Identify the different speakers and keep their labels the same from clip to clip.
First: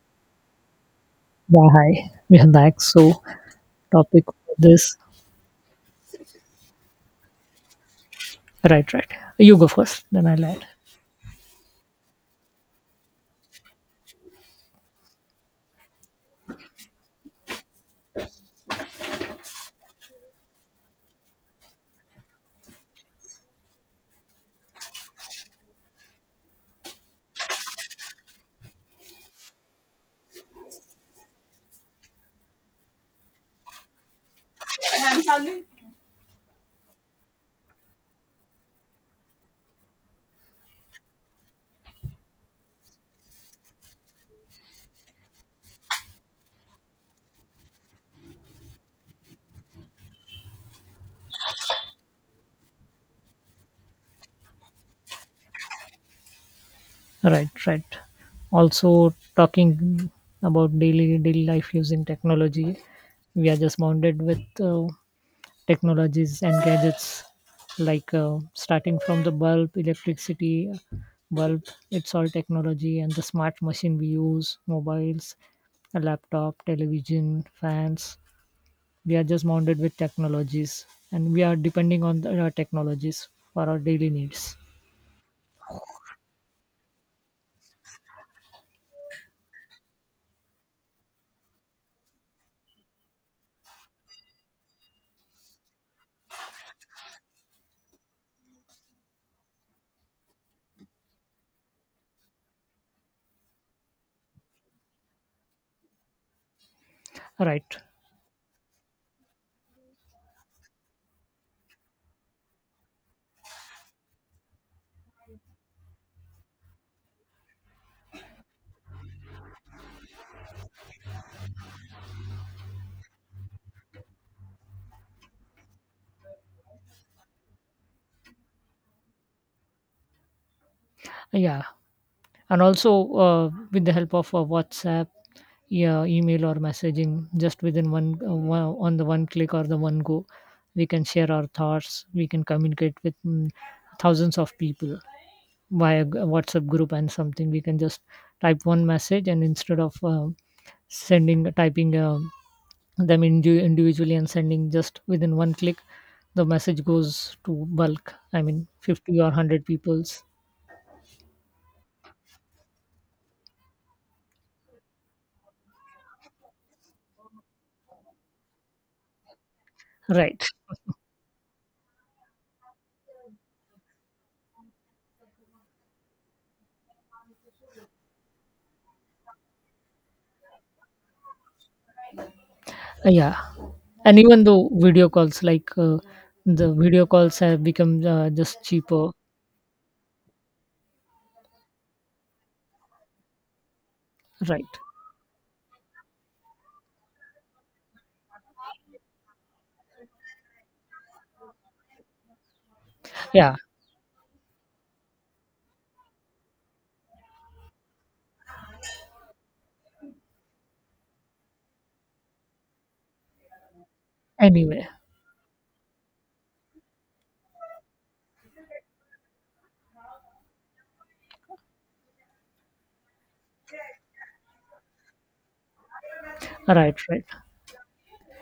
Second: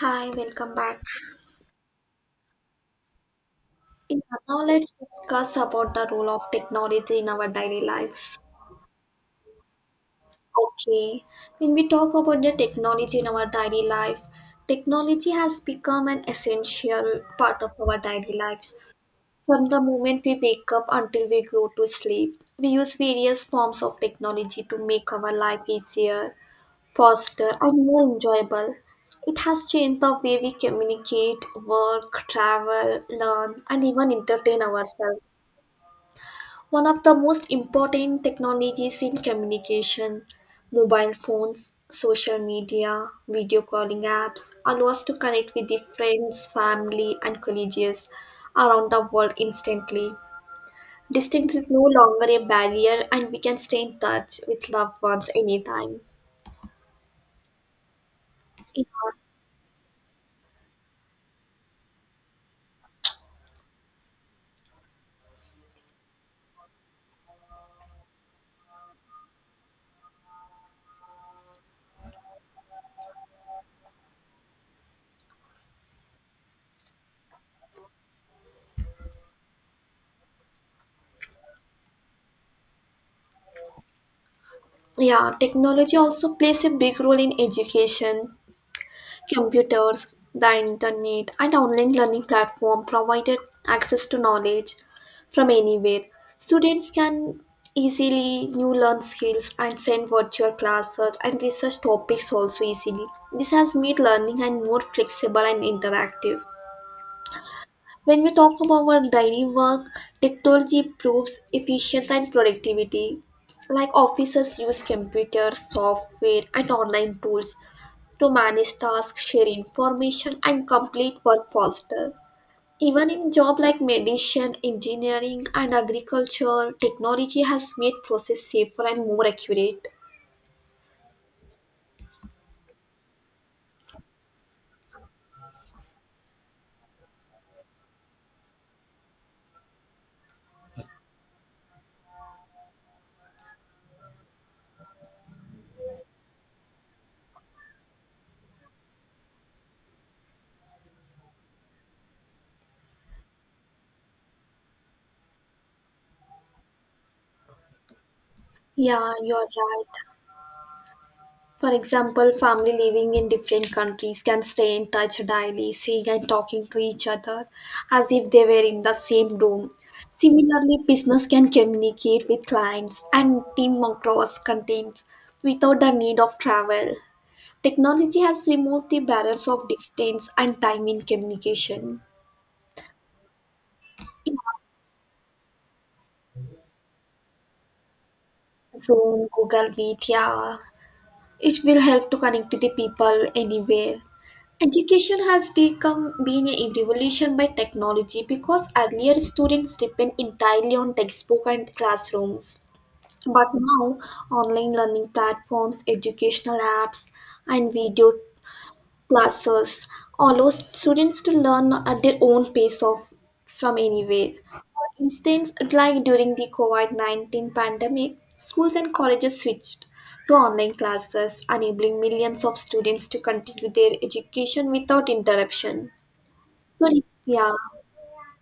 Speaker 1: Hi, welcome back.
Speaker 2: Yeah, hi. We are back. So,
Speaker 1: Yeah,
Speaker 2: topic for
Speaker 1: now let's
Speaker 2: this.
Speaker 1: discuss about the role of technology in our daily lives.
Speaker 2: Right, right. You go first, then I'll add.
Speaker 1: Okay, when we talk about the technology in our daily life, technology has become an essential part of our daily lives. From the moment we wake up until we go to sleep, we use various forms of technology to make our life easier, faster and more enjoyable. It has changed the way we communicate, work, travel, learn, and even entertain ourselves. One of the most important technologies in communication, mobile phones, social media, video calling apps allow us to connect with the friends, family, and colleagues around the world instantly. Distance is no longer a barrier, and we can stay in touch with loved ones anytime.
Speaker 2: Right, right.
Speaker 1: Yeah.
Speaker 2: Also, talking about daily life using technology, we are just bounded with uh, technologies and gadgets, like starting from the bulb, electricity, bulb. It's all technology and the smart machine we use, mobiles, a laptop, television, fans. We are just mounted with technologies, and we are depending on the technologies for our daily needs,
Speaker 1: Yeah, technology also plays a big role in education. Computers, the internet, and online learning platform provided access to knowledge from anywhere. Students can easily new learn skills and send virtual classes and research topics also easily. This has made learning and more flexible and interactive.
Speaker 2: right.
Speaker 1: When we talk about our daily work, technology improves efficiency and productivity. Like officers use computers, software, and online tools to manage tasks, share information, and complete work faster. Even in jobs like medicine, engineering, and agriculture, technology has made process safer and more accurate.
Speaker 2: Yeah, and also with the help of whatsapp, yeah, email or messaging just within one click or the one go, we can share our thoughts, we can communicate with thousands of people via whatsapp group, and something we can just type one message, and instead of sending, typing a them individually and sending just within one click, the message goes to bulk, I mean
Speaker 1: Yeah,
Speaker 2: 50 or
Speaker 1: you're
Speaker 2: 100
Speaker 1: right.
Speaker 2: people's.
Speaker 1: For example, family living in different countries can stay in touch daily, seeing and talking to each other as if they were in the same room.
Speaker 2: Right.
Speaker 1: Similarly, business can communicate with clients and team across continents without the need of travel. Technology has removed the barriers of distance and time in communication.
Speaker 2: Yeah, and
Speaker 1: In
Speaker 2: even though video calls like the video calls have become just cheaper.
Speaker 1: Zoom, Google Meet, yeah, it will help to connect to the people anywhere.
Speaker 2: Right.
Speaker 1: Education has become been a revolution by technology because earlier students depend entirely on textbook and classrooms. But
Speaker 2: Yeah.
Speaker 1: now online learning platforms, educational apps and video classes allows students to learn at their own pace of from anywhere.
Speaker 2: Anyway.
Speaker 1: For instance, like during the COVID-19 pandemic, schools and colleges switched to online classes, enabling millions of students to continue their education without interruption. So
Speaker 2: Right, right.
Speaker 1: yeah,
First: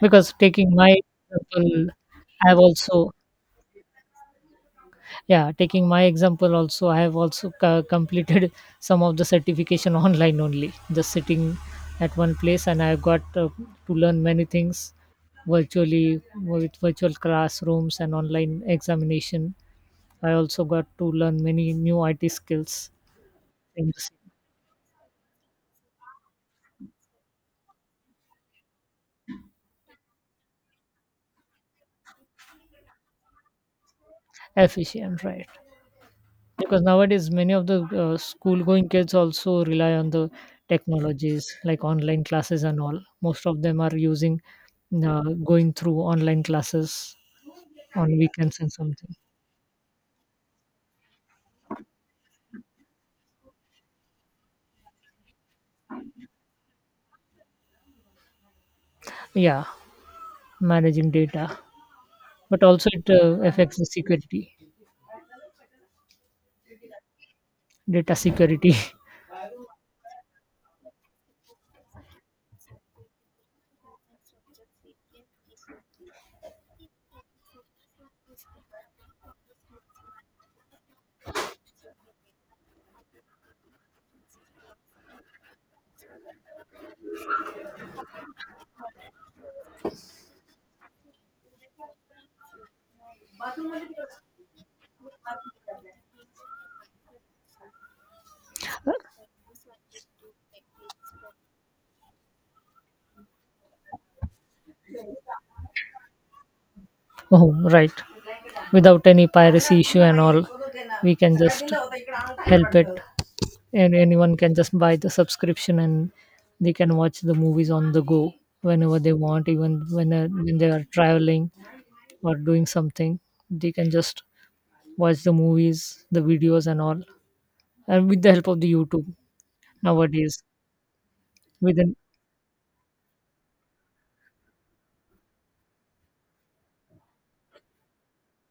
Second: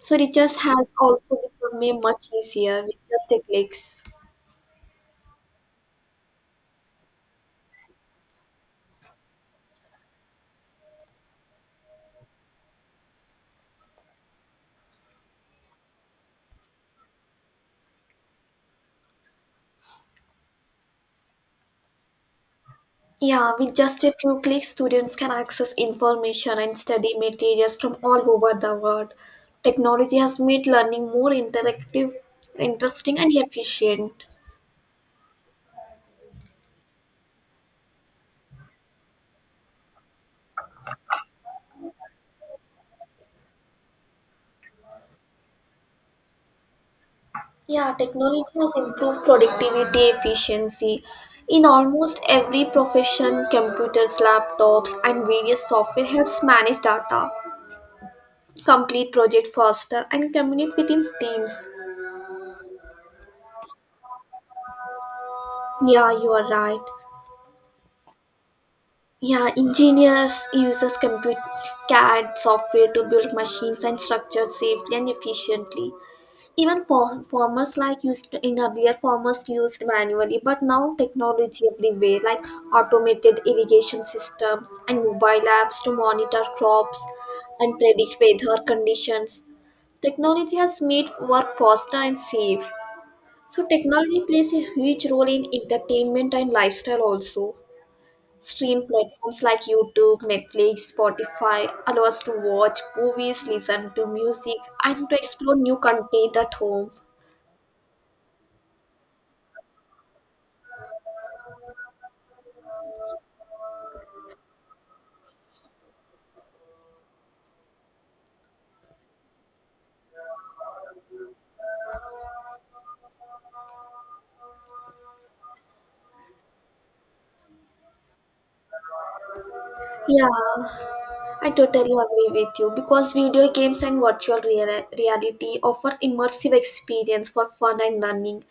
Speaker 1: so
Speaker 2: Because
Speaker 1: research
Speaker 2: taking
Speaker 1: has
Speaker 2: my
Speaker 1: also become
Speaker 2: example,
Speaker 1: a much
Speaker 2: I've
Speaker 1: easier with
Speaker 2: also,
Speaker 1: just a clicks.
Speaker 2: yeah, taking my example also, I have also completed some of the certification online only, just sitting at one place, and I got to learn many things virtually with virtual classrooms and online examination. I also got to learn many new IT skills
Speaker 1: Yeah, with
Speaker 2: in the
Speaker 1: just a
Speaker 2: same.
Speaker 1: few clicks, students can access information and study materials from all over the world. Technology has made learning more interactive, interesting, and efficient.
Speaker 2: Efficient, right? Because nowadays many of the school going kids also rely on the technologies like online classes and all. Most of them are using uh, going through online classes
Speaker 1: Yeah,
Speaker 2: on
Speaker 1: technology
Speaker 2: weekends
Speaker 1: has
Speaker 2: and something.
Speaker 1: improved productivity, efficiency. In almost every profession, computers, laptops, and various software helps manage data, complete project
Speaker 2: Yeah,
Speaker 1: faster, and communicate within
Speaker 2: managing
Speaker 1: teams.
Speaker 2: data, but also it affects the security,
Speaker 1: Yeah, you are right.
Speaker 2: data security.
Speaker 1: Yeah, engineers uses computer CAD software to build machines and structures safely and efficiently. Even for farmers like used in earlier farmers used manually, but now technology everywhere like automated irrigation systems and mobile apps to monitor crops and predict weather conditions. Technology has made work faster and safe. So technology plays a huge role in entertainment and lifestyle also. Stream platforms like YouTube, Netflix, Spotify allow us to watch movies, listen to music, and to explore new content at home.
Speaker 2: Oh right, without any piracy issue and all, we can just help it, and anyone can just buy the subscription, and they can watch the movies on the go whenever they want, even when they are traveling or doing something, they can just watch the movies, the videos and all, and with the help of the YouTube nowadays.
Speaker 1: Yeah, I totally
Speaker 2: Within.
Speaker 1: agree with you because video games and virtual reality offers immersive experience for fun and learning.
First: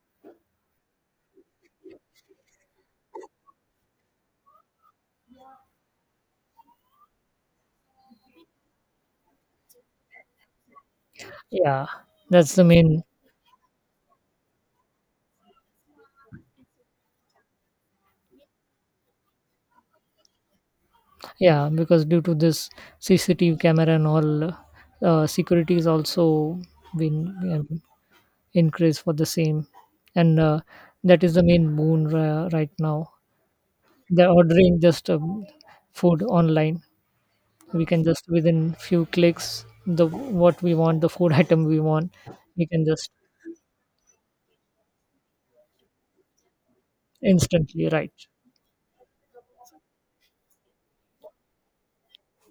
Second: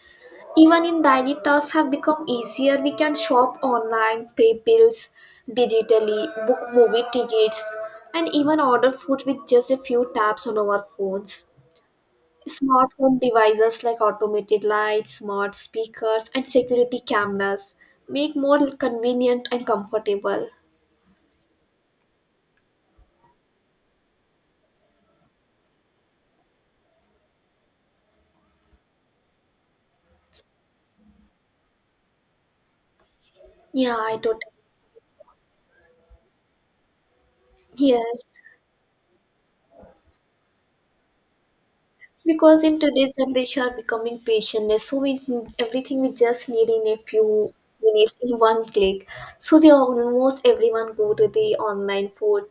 Speaker 1: Even in daily tasks have become easier. We can shop online, pay bills digitally, book movie tickets, and even order food with just a few taps on our phones.
Speaker 2: Yeah, that's the
Speaker 1: Smart
Speaker 2: main.
Speaker 1: home devices like automated lights, smart speakers, and security cameras make more convenient and comfortable.
Speaker 2: Yeah, because due to this CCTV camera and all, security is also been um, increased for the same, and that is the main boon right now.
Speaker 1: Yeah, I
Speaker 2: They're
Speaker 1: totally.
Speaker 2: ordering just food online, we can
Speaker 1: Yes,
Speaker 2: just within few clicks the what we want, the food item we want,
Speaker 1: because
Speaker 2: we
Speaker 1: in
Speaker 2: can just
Speaker 1: today's generation are becoming patientless, so we everything we just need in a few
Speaker 2: instantly, right?
Speaker 1: minutes in one click. So we almost everyone go to the online food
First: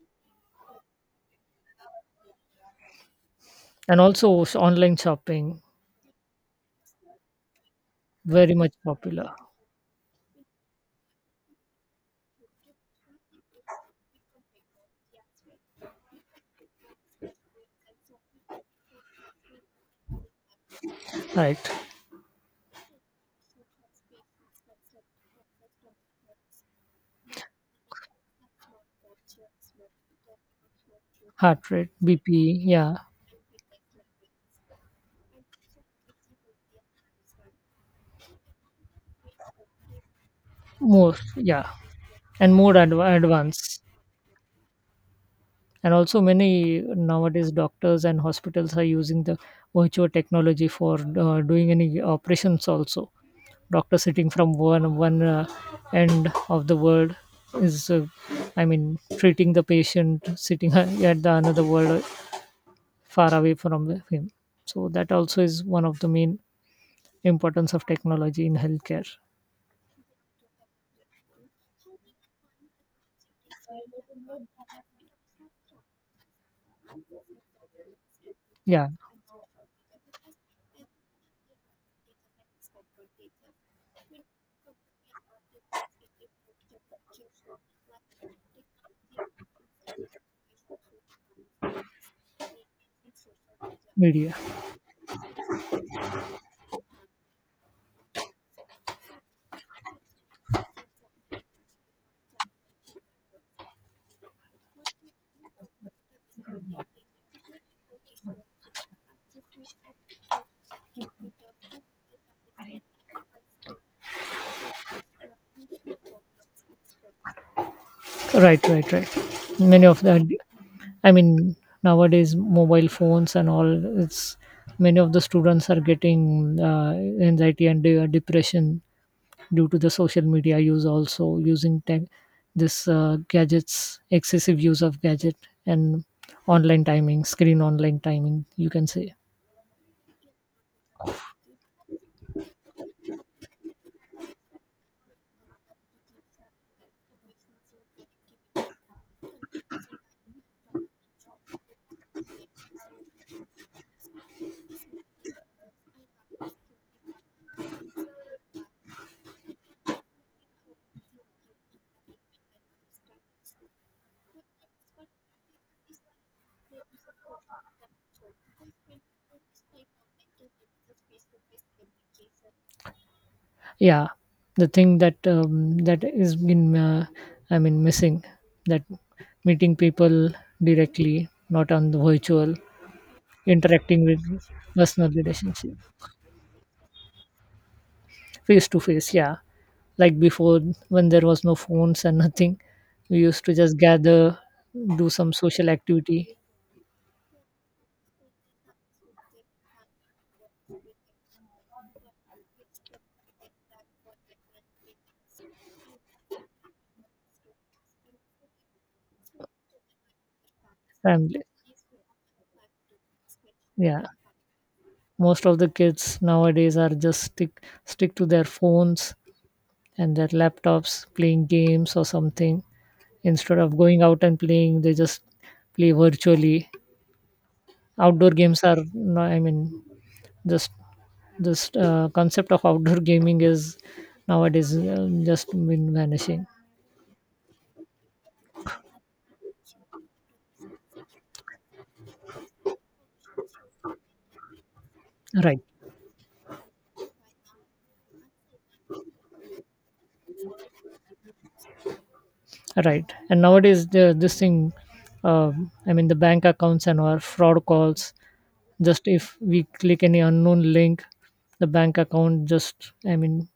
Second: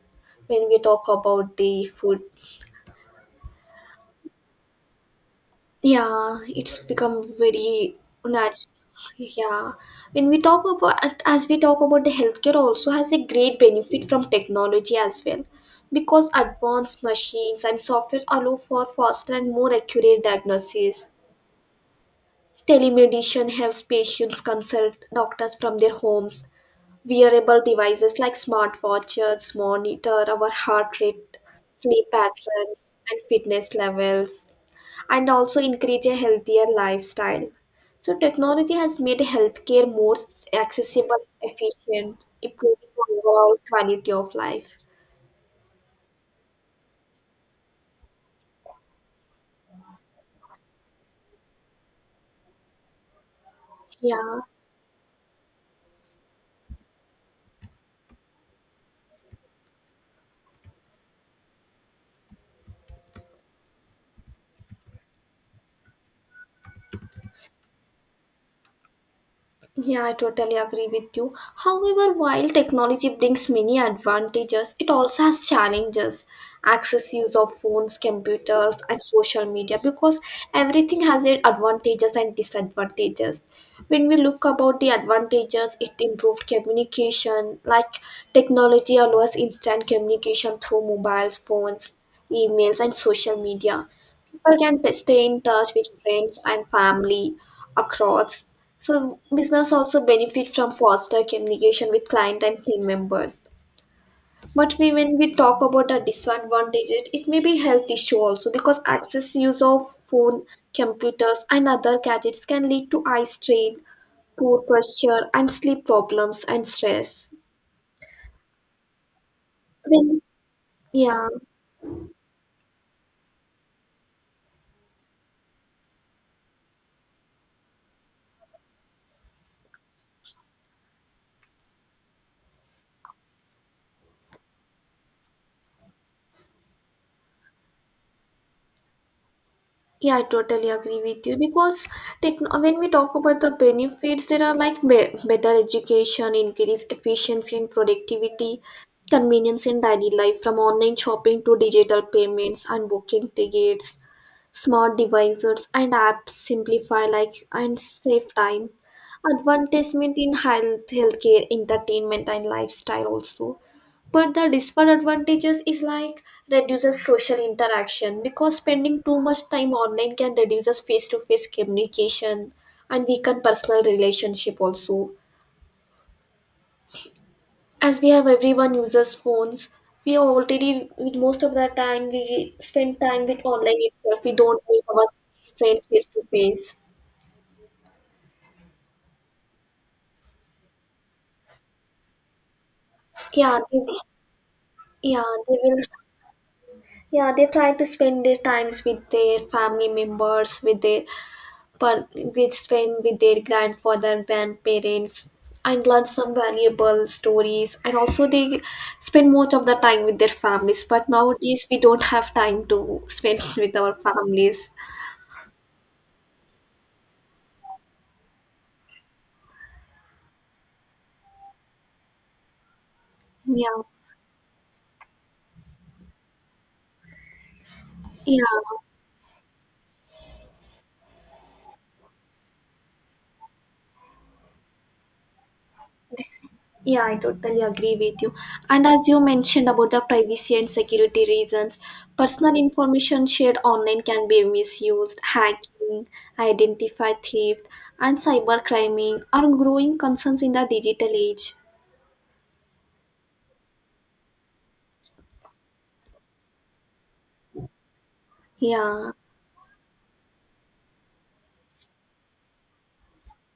Speaker 1: when we talk about the food.
Speaker 2: And also online shopping
Speaker 1: Yeah, it's become very
Speaker 2: very
Speaker 1: natural.
Speaker 2: much popular.
Speaker 1: Yeah, when we talk about as we talk about the healthcare also has a great benefit from technology as well, because advanced machines and software allow for faster and more accurate diagnosis.
Speaker 2: Right.
Speaker 1: Telemedicine helps patients consult doctors from their homes. Wearable devices like smartwatches monitor our heart rate,
Speaker 2: Heart rate,
Speaker 1: sleep
Speaker 2: BP.
Speaker 1: patterns,
Speaker 2: Yeah.
Speaker 1: and fitness levels and also encourage a healthier lifestyle. So, technology has made healthcare more
Speaker 2: More,
Speaker 1: accessible,
Speaker 2: yeah,
Speaker 1: efficient,
Speaker 2: and more
Speaker 1: improving overall
Speaker 2: advanced.
Speaker 1: quality of life.
Speaker 2: And also many nowadays doctors and hospitals are using the virtual technology for doing any operations also, doctor sitting
Speaker 1: Yeah.
Speaker 2: from one end of the world is I mean treating the patient sitting at the another world, far away from him. So that also is one of the main importance of technology in healthcare.
Speaker 1: Yeah, I totally agree with you. However, while technology brings many advantages, it also has challenges. Access use of phones, computers,
Speaker 2: Yeah.
Speaker 1: and social media because everything has its advantages and disadvantages. When we look about the advantages, it improved communication, like technology allows instant communication through mobiles, phones, emails, and social media
Speaker 2: Media.
Speaker 1: people can stay in touch with friends and family across. So business also benefit from foster communication with client and team members. But we, when we talk about the disadvantage, it may be health issue also because excess use of phone, computers, and other gadgets can lead to eye strain, poor posture, and sleep problems and stress.
Speaker 2: Right, right, right. Many of the,
Speaker 1: When
Speaker 2: I
Speaker 1: Yeah.
Speaker 2: mean nowadays mobile phones and all, it's many of the students are getting uh, anxiety and depression due to the social media use, also using tech, this gadgets, excessive use of gadget, and online timing, screen online timing you can say.
Speaker 1: Yeah, I totally agree with you because when we talk about the benefits, there are like better education, increased efficiency and productivity, convenience in daily life from online shopping to digital payments and booking tickets, smart devices and apps simplify like and save time. Advertisement in health, healthcare, entertainment and lifestyle also. But the disadvantages is like reduces social interaction because spending too much time online can reduces face-to-face communication and weaken personal
Speaker 2: Yeah,
Speaker 1: relationship
Speaker 2: the thing
Speaker 1: also.
Speaker 2: that that is been I mean
Speaker 1: As we
Speaker 2: missing,
Speaker 1: have everyone
Speaker 2: that
Speaker 1: uses phones,
Speaker 2: meeting people
Speaker 1: we are already with
Speaker 2: directly,
Speaker 1: most of the
Speaker 2: not on the
Speaker 1: time
Speaker 2: virtual,
Speaker 1: we spend time with online
Speaker 2: interacting with
Speaker 1: itself. We don't meet our
Speaker 2: personal relationship
Speaker 1: friends face to face.
Speaker 2: face to face. Yeah, like before, when there was no phones and nothing, we used to
Speaker 1: yeah
Speaker 2: just
Speaker 1: they,
Speaker 2: gather, do
Speaker 1: yeah
Speaker 2: some
Speaker 1: they
Speaker 2: social
Speaker 1: will
Speaker 2: activity.
Speaker 1: yeah, they try to spend their times with their family members with their per with spend with their grandfather grandparents and learn some valuable stories and also they spend most of the time with their families but
Speaker 2: Family.
Speaker 1: nowadays we don't have time to spend with our
Speaker 2: Yeah,
Speaker 1: families.
Speaker 2: most of the kids nowadays are just stick to their phones and their laptops, playing games or something. Instead of
Speaker 1: Yeah,
Speaker 2: going out and playing, they just play virtually. Outdoor
Speaker 1: yeah.
Speaker 2: games are no, I mean just, this concept of outdoor gaming is nowadays just been vanishing.
Speaker 1: Yeah, I totally agree with you. And as you mentioned about the privacy and security reasons, personal information shared online can be misused,
Speaker 2: Right,
Speaker 1: hacking, identify theft, and cybercrime are growing concerns in the digital age.
Speaker 2: right. And nowadays this thing, uh, I mean the bank accounts and our fraud calls, just
Speaker 1: Yeah.
Speaker 2: if we click any unknown link, the bank account just, I mean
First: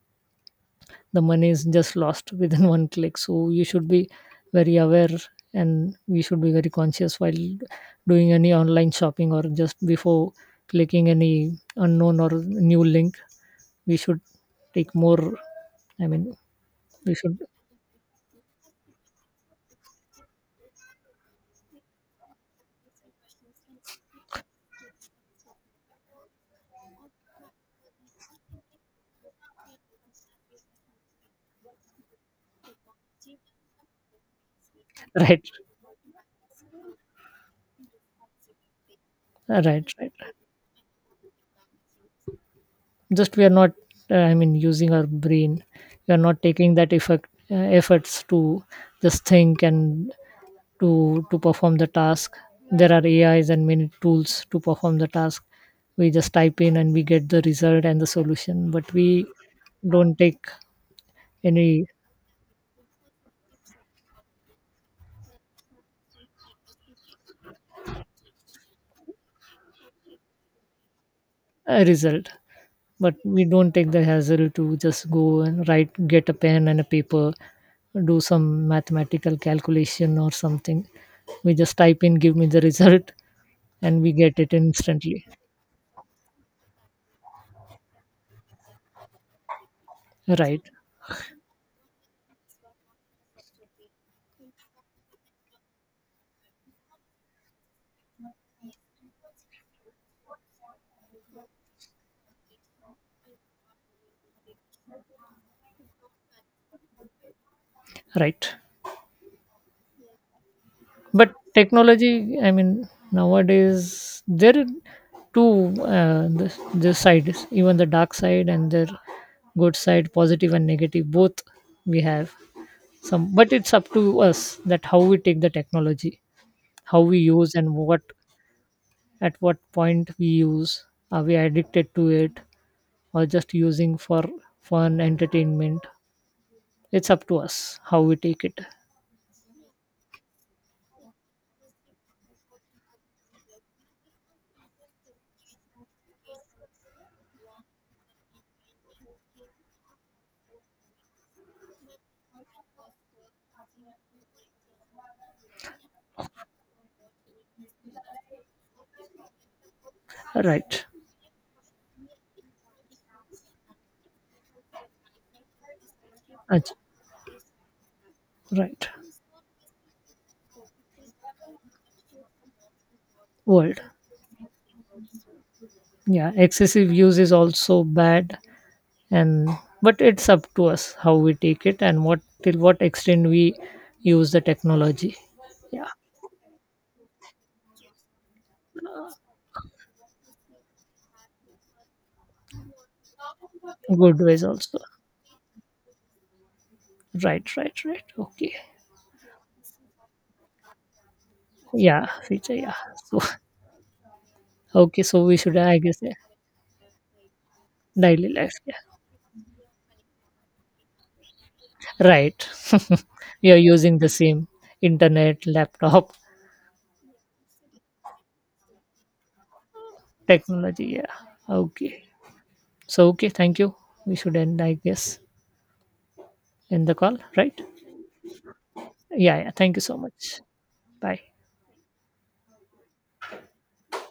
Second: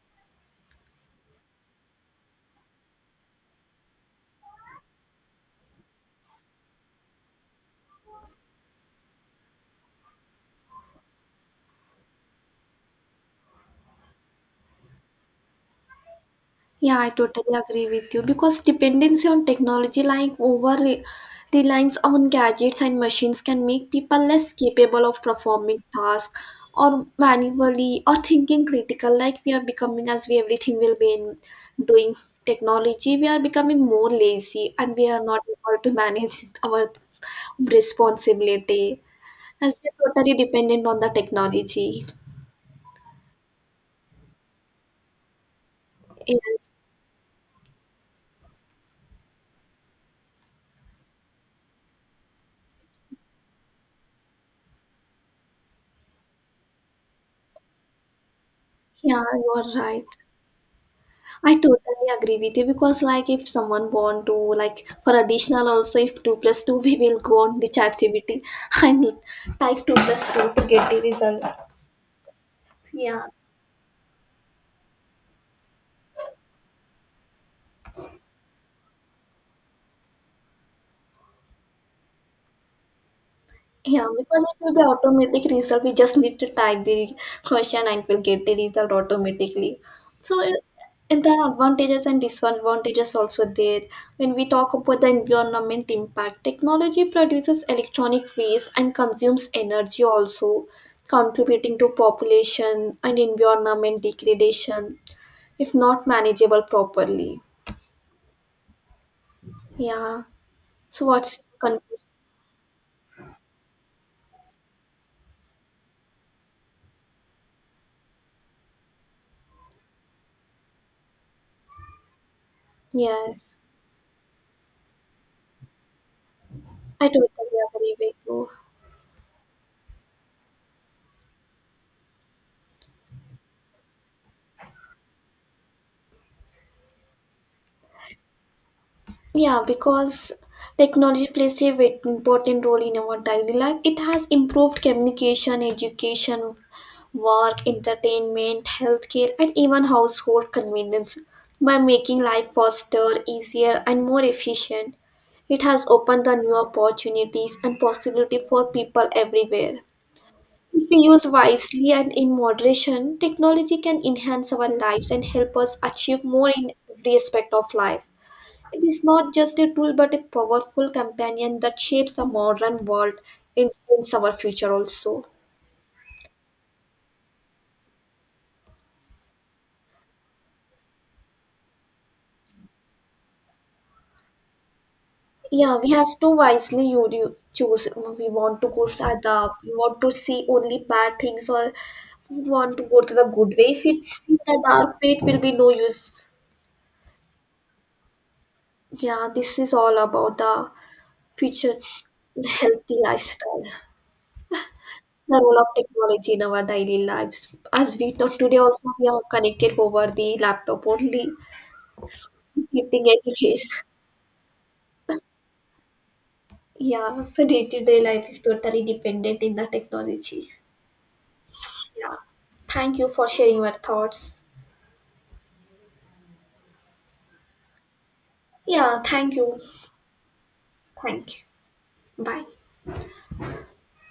Speaker 2: the money is just lost within one click. So you should be very aware, and we should be very conscious while doing any online shopping, or just before clicking any unknown or new link, we should take more, I mean,
Speaker 1: Yeah, I
Speaker 2: we should.
Speaker 1: totally agree with you because dependency on technology, like over reliance on gadgets and machines, can make people less capable of performing tasks or manually or thinking critical. Like we are becoming, as we everything will be in doing technology, we are becoming more lazy and we are not
Speaker 2: Right,
Speaker 1: able to manage our responsibility as we
Speaker 2: right,
Speaker 1: are
Speaker 2: right.
Speaker 1: totally dependent on the technology.
Speaker 2: Just we are not I mean using our brain, we are not
Speaker 1: Yes,
Speaker 2: taking that effect, efforts to just think and to perform the task. There are AIs and many tools to perform the task, we just type in and we get the result and the solution, but
Speaker 1: yeah,
Speaker 2: we
Speaker 1: you are right.
Speaker 2: don't take
Speaker 1: I
Speaker 2: any
Speaker 1: totally agree with you because like if someone want to like for additional also if two plus two we will go on the chat CBT and type two plus two to get the result.
Speaker 2: result. But
Speaker 1: Yeah.
Speaker 2: we don't take the hassle to just go and write, get a pen and a paper, do some mathematical calculation or something, we just type in, give me the result, and
Speaker 1: Yeah,
Speaker 2: we get
Speaker 1: because
Speaker 2: it
Speaker 1: it will be
Speaker 2: instantly.
Speaker 1: automatic result. We just need to type the question and we'll get the result automatically. So uh,
Speaker 2: Right,
Speaker 1: and there are advantages and disadvantages also there. When we talk about the environment impact, technology produces electronic waste and consumes energy also, contributing to population and environment degradation if not manageable properly.
Speaker 2: right.
Speaker 1: Yeah. So
Speaker 2: But
Speaker 1: what's your conclusion?
Speaker 2: technology, I mean, nowadays there are two, the sides, even the dark side and their good side, positive and negative. Both we have some, but
Speaker 1: Yes,
Speaker 2: it's up to us that how we take the technology, how
Speaker 1: I
Speaker 2: we
Speaker 1: totally
Speaker 2: use, and
Speaker 1: agree
Speaker 2: what
Speaker 1: with you.
Speaker 2: at what point we use. Are we addicted to it, or just using for fun entertainment? It's up to us how we take it.
Speaker 1: Yeah, because technology plays a very important role in our daily life. It has improved communication, education, work, entertainment, healthcare, and even household convenience by making life faster, easier, and more efficient. It has opened the new opportunities and possibility for people everywhere.
Speaker 2: Right.
Speaker 1: If we use wisely and in moderation, technology can enhance our lives and help us achieve more in
Speaker 2: Ach-.
Speaker 1: every aspect of life. It
Speaker 2: Right.
Speaker 1: is not just a tool but a powerful companion that shapes the modern world and
Speaker 2: World.
Speaker 1: influences our future also.
Speaker 2: Yeah, excessive use is also bad, and but it's up to us how we take it, and what till what extent we use the technology.
Speaker 1: Yeah,
Speaker 2: Yeah.
Speaker 1: we have to wisely you do choose. We want to go
Speaker 2: Uh,
Speaker 1: at the we want to see only bad things or we want to go to the good way. If we
Speaker 2: good
Speaker 1: see
Speaker 2: ways
Speaker 1: the
Speaker 2: also.
Speaker 1: dark way, it will be no use.
Speaker 2: Right, right, right, okay.
Speaker 1: Yeah, this is all about the future
Speaker 2: Yeah,
Speaker 1: the
Speaker 2: feature, yeah.
Speaker 1: healthy
Speaker 2: So,
Speaker 1: lifestyle.
Speaker 2: okay, so
Speaker 1: The
Speaker 2: we should
Speaker 1: role of
Speaker 2: I guess, yeah.
Speaker 1: technology in our daily lives. As we
Speaker 2: Daily
Speaker 1: thought today
Speaker 2: life, yeah.
Speaker 1: also we are connected over the laptop only.
Speaker 2: Right.
Speaker 1: Getting
Speaker 2: We are
Speaker 1: education.
Speaker 2: using the same internet, laptop.
Speaker 1: Yeah, so day to day life is totally dependent in the technology.
Speaker 2: Technology, yeah. Okay.
Speaker 1: Yeah. Thank
Speaker 2: So
Speaker 1: you for
Speaker 2: okay,
Speaker 1: sharing
Speaker 2: thank you,
Speaker 1: your
Speaker 2: we should
Speaker 1: thoughts.
Speaker 2: end I guess, in the call, right?
Speaker 1: Yeah, thank
Speaker 2: Yeah, yeah.
Speaker 1: you.
Speaker 2: Thank you so much. Bye.
Speaker 1: Thank you. Bye.